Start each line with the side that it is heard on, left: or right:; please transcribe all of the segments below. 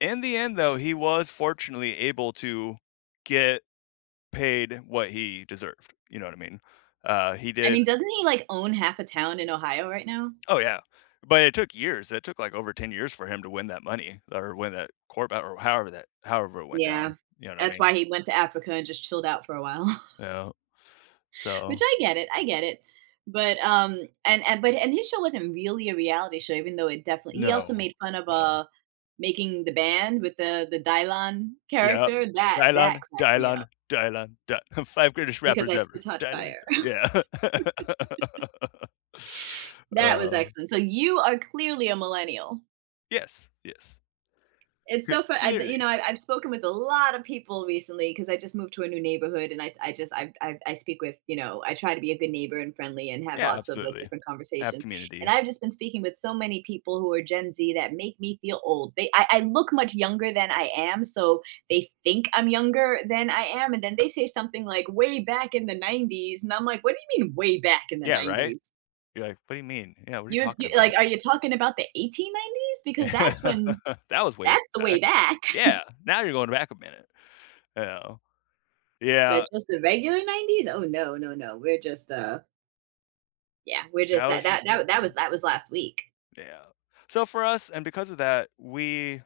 left: In the end though, he was fortunately able to get paid what he deserved. You know what I mean? Uh, he
right: I
left: did.
right: mean, doesn't he like own half a town in Ohio right now?
left: Oh, yeah, but it took years. It took, like, over 10 years for him to win that money or win that quarterback or however that however it went
right: Yeah,
left: down. You know what I
right: that's
left: mean?
right: why he went to Africa and just chilled out for a while.
left: Yeah,
right: Which
left: so
right: I get it, I get it. But, um, and and, but, and his show wasn't really a reality show, even though it definitely he also
left: No,
right: made fun of,
left: no.
right: uh, making the band with the the Dylon
left: Yeah,
right: character. That that
left: Dylon,
right: cracked me up.
left: Dylon, Dylon Dy 5 greatest
right: "Because
left: rappers
right: I
left: ever.
right: spit hot
left: Dylon,
right: fire."
left: Dy yeah.
right: That was
left: Uh
right: excellent. So you are clearly a millennial.
left: Yes, yes.
right: It's
left: C
right: so fun I, the
left: clearly.
right: you know, I I've spoken with a lotta people recently 'cause I just moved to a new neighborhood and I I just, I I I speak with, you know, I try to be a good neighbor and friendly and have
left: Yeah,
right: lots of
left: absolutely.
right: different
left: I have
right: conversations. And
left: community.
right: I've just been speaking with so many people who are Gen Z that make me feel old. They I I look much younger than I am, so they think I'm younger than I am, and then they say something, like, "Way back in the 90s." And I'm like, "What do you mean way back in the
left: Yeah, right?
right: 90s?"
left: You're like, "What do you mean? Yeah, what are you
right: You'd
left: talking
right: you like,
left: about?"
right: "Are you talking about the 1890s? Because that's when
left: That was way
right: that's the way
left: back.
right: back."
left: Yeah, now you're going back a minute. Yeah,
right: But
left: yeah
right: just the regular 90s? Oh, no, no, no. We're just, uh yeah, we're
left: That
right: just
left: was
right: that that
left: just
right: that that was
left: culture.
right: that was last week.
left: Yeah. So for us, and because of that, we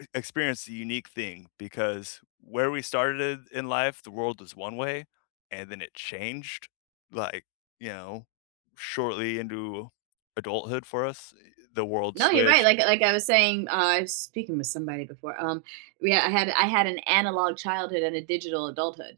left: uh, e experienced a unique thing because where we started in life, the world is one way, and then it changed, like, you know, shortly into adulthood for us, eh, the world
right: No, you're right.
left: switched.
right: Like like I was saying, uh, I've speaking with somebody before, um, yeah, I had I had an analog childhood and a digital adulthood.